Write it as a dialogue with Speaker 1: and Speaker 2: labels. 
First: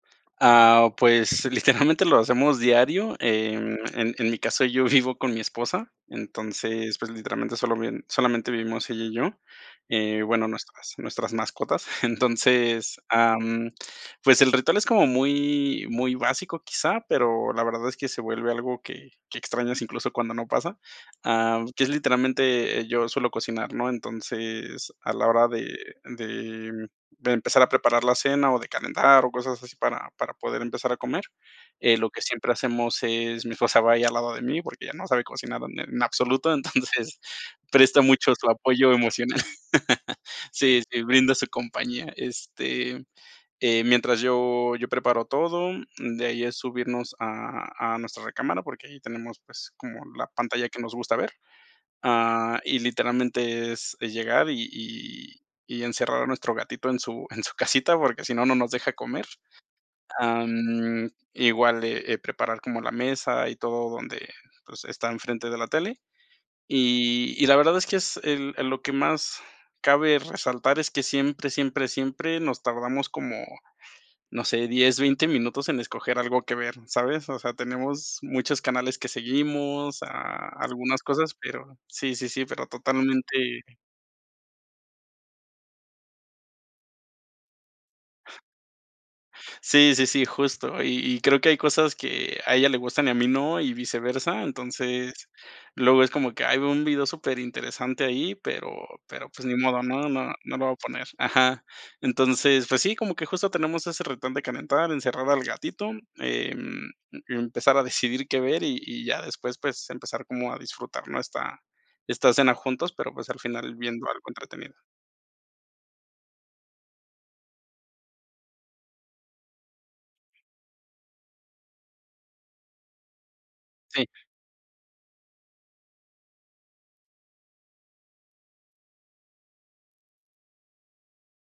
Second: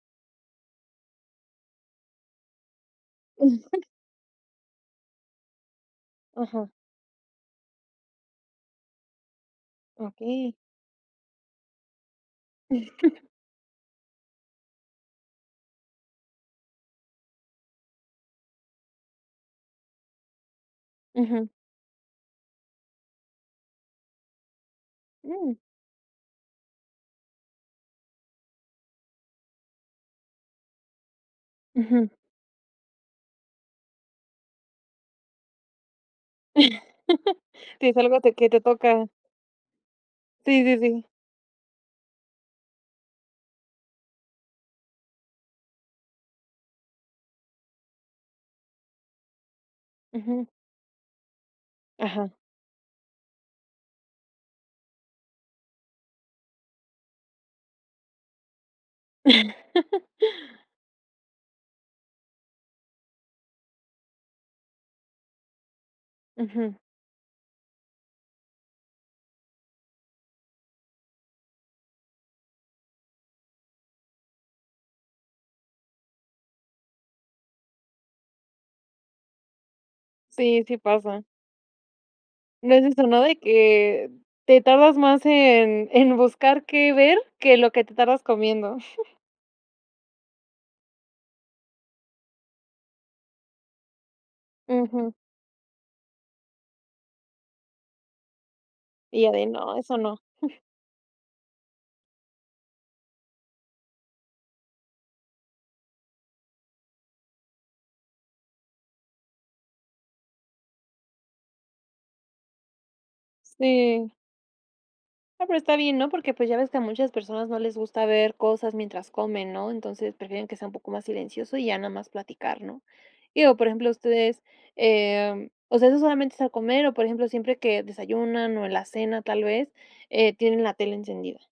Speaker 1: Ah, pues, literalmente lo hacemos diario. Em, en en mi caso, yo vivo con mi esposa,
Speaker 2: Ajá.
Speaker 1: entonces, pues, literalmente, solo viven solamente vivimos ella y yo, eh, y bueno,
Speaker 2: Okey.
Speaker 1: nuestras nuestras mascotas. Entonces, ah, mm, pues, el ritual es como muy muy básico, quizá, pero la verdad es que se vuelve algo que que extrañas, incluso, cuando no pasa.
Speaker 2: Ujú.
Speaker 1: Ah, que es literalmente, eh, yo suelo cocinar, ¿no? Entonces, a la hora
Speaker 2: Mm.
Speaker 1: de de, mm, de empezar a preparar la cena o de calentar o cosas así para para poder empezar a comer, eh, lo
Speaker 2: Ujú.
Speaker 1: que siempre hacemos es, mi esposa va ahí al lado de mí, porque ella no sabe cocinar en en absoluto, entonces,
Speaker 2: Sí es
Speaker 1: presta
Speaker 2: algo que a
Speaker 1: mucho su
Speaker 2: ti te
Speaker 1: apoyo
Speaker 2: toca.
Speaker 1: emocional.
Speaker 2: Sí, sí,
Speaker 1: Sí, sí,
Speaker 2: sí.
Speaker 1: brinda su compañía. Este, eh, mientras yo yo preparo todo, mm, de ahí es subirnos a a nuestra recámara porque ahí tenemos, pues, como la
Speaker 2: Ujú.
Speaker 1: pantalla que nos gusta ver,
Speaker 2: Ajá.
Speaker 1: ah, y literalmente es es llegar y y y encerrar a nuestro gatito en su en su casita, porque si no, no nos deja comer. Ah, mm, igual de, eh, preparar como la mesa y todo donde, pues, está enfrente de la tele.
Speaker 2: Ujú.
Speaker 1: Y y la verdad es que es el el lo que más cabe resaltar es que siempre, siempre, siempre nos tardamos como, no sé, 10, 20 minutos en escoger algo que ver, ¿sabes? O sea, tenemos muchos canales que seguimos, ah,
Speaker 2: Sí, sí
Speaker 1: algunas
Speaker 2: pasa.
Speaker 1: cosas, pero sí, sí, sí, pero
Speaker 2: No es esto nada de
Speaker 1: totalmente
Speaker 2: que te tardas más en en buscar qué ver, que lo que te tardas comiendo.
Speaker 1: Sí, sí, sí, justo. Y y creo que hay cosas que a ella le gustan y a mí no, y viceversa.
Speaker 2: Ujú.
Speaker 1: Entonces, luego es como que, ay, veo un video superinteresante ahí, pero
Speaker 2: Y
Speaker 1: pero,
Speaker 2: ya de
Speaker 1: pues, ni
Speaker 2: no,
Speaker 1: modo.
Speaker 2: eso
Speaker 1: No,
Speaker 2: no.
Speaker 1: no, no lo voy a poner ajá. Entonces, pues sí, como que justo tenemos ese retón de calentar, encerrar al gatito, em, empezar a decidir qué ver, y y ya después, pues, empezar como a disfrutar, ¿no?, esta esta cena juntos, pero, pues, al final viendo
Speaker 2: Sí.
Speaker 1: algo entretenido.
Speaker 2: Ah, pero está bien, ¿no? Porque, pues, ya ves que a muchas personas no les gusta ver cosas mientras comen, ¿no? Entonces prefieren que sea un poco más silencioso y ya no más platicar, ¿no? Digo, por ejemplo,
Speaker 1: Sí.
Speaker 2: ustedes, em, o sea, ¿eso solamente es al comer o, por ejemplo, siempre que desayunan, o, en la cena tal vez, eh, tienen la tele encendida?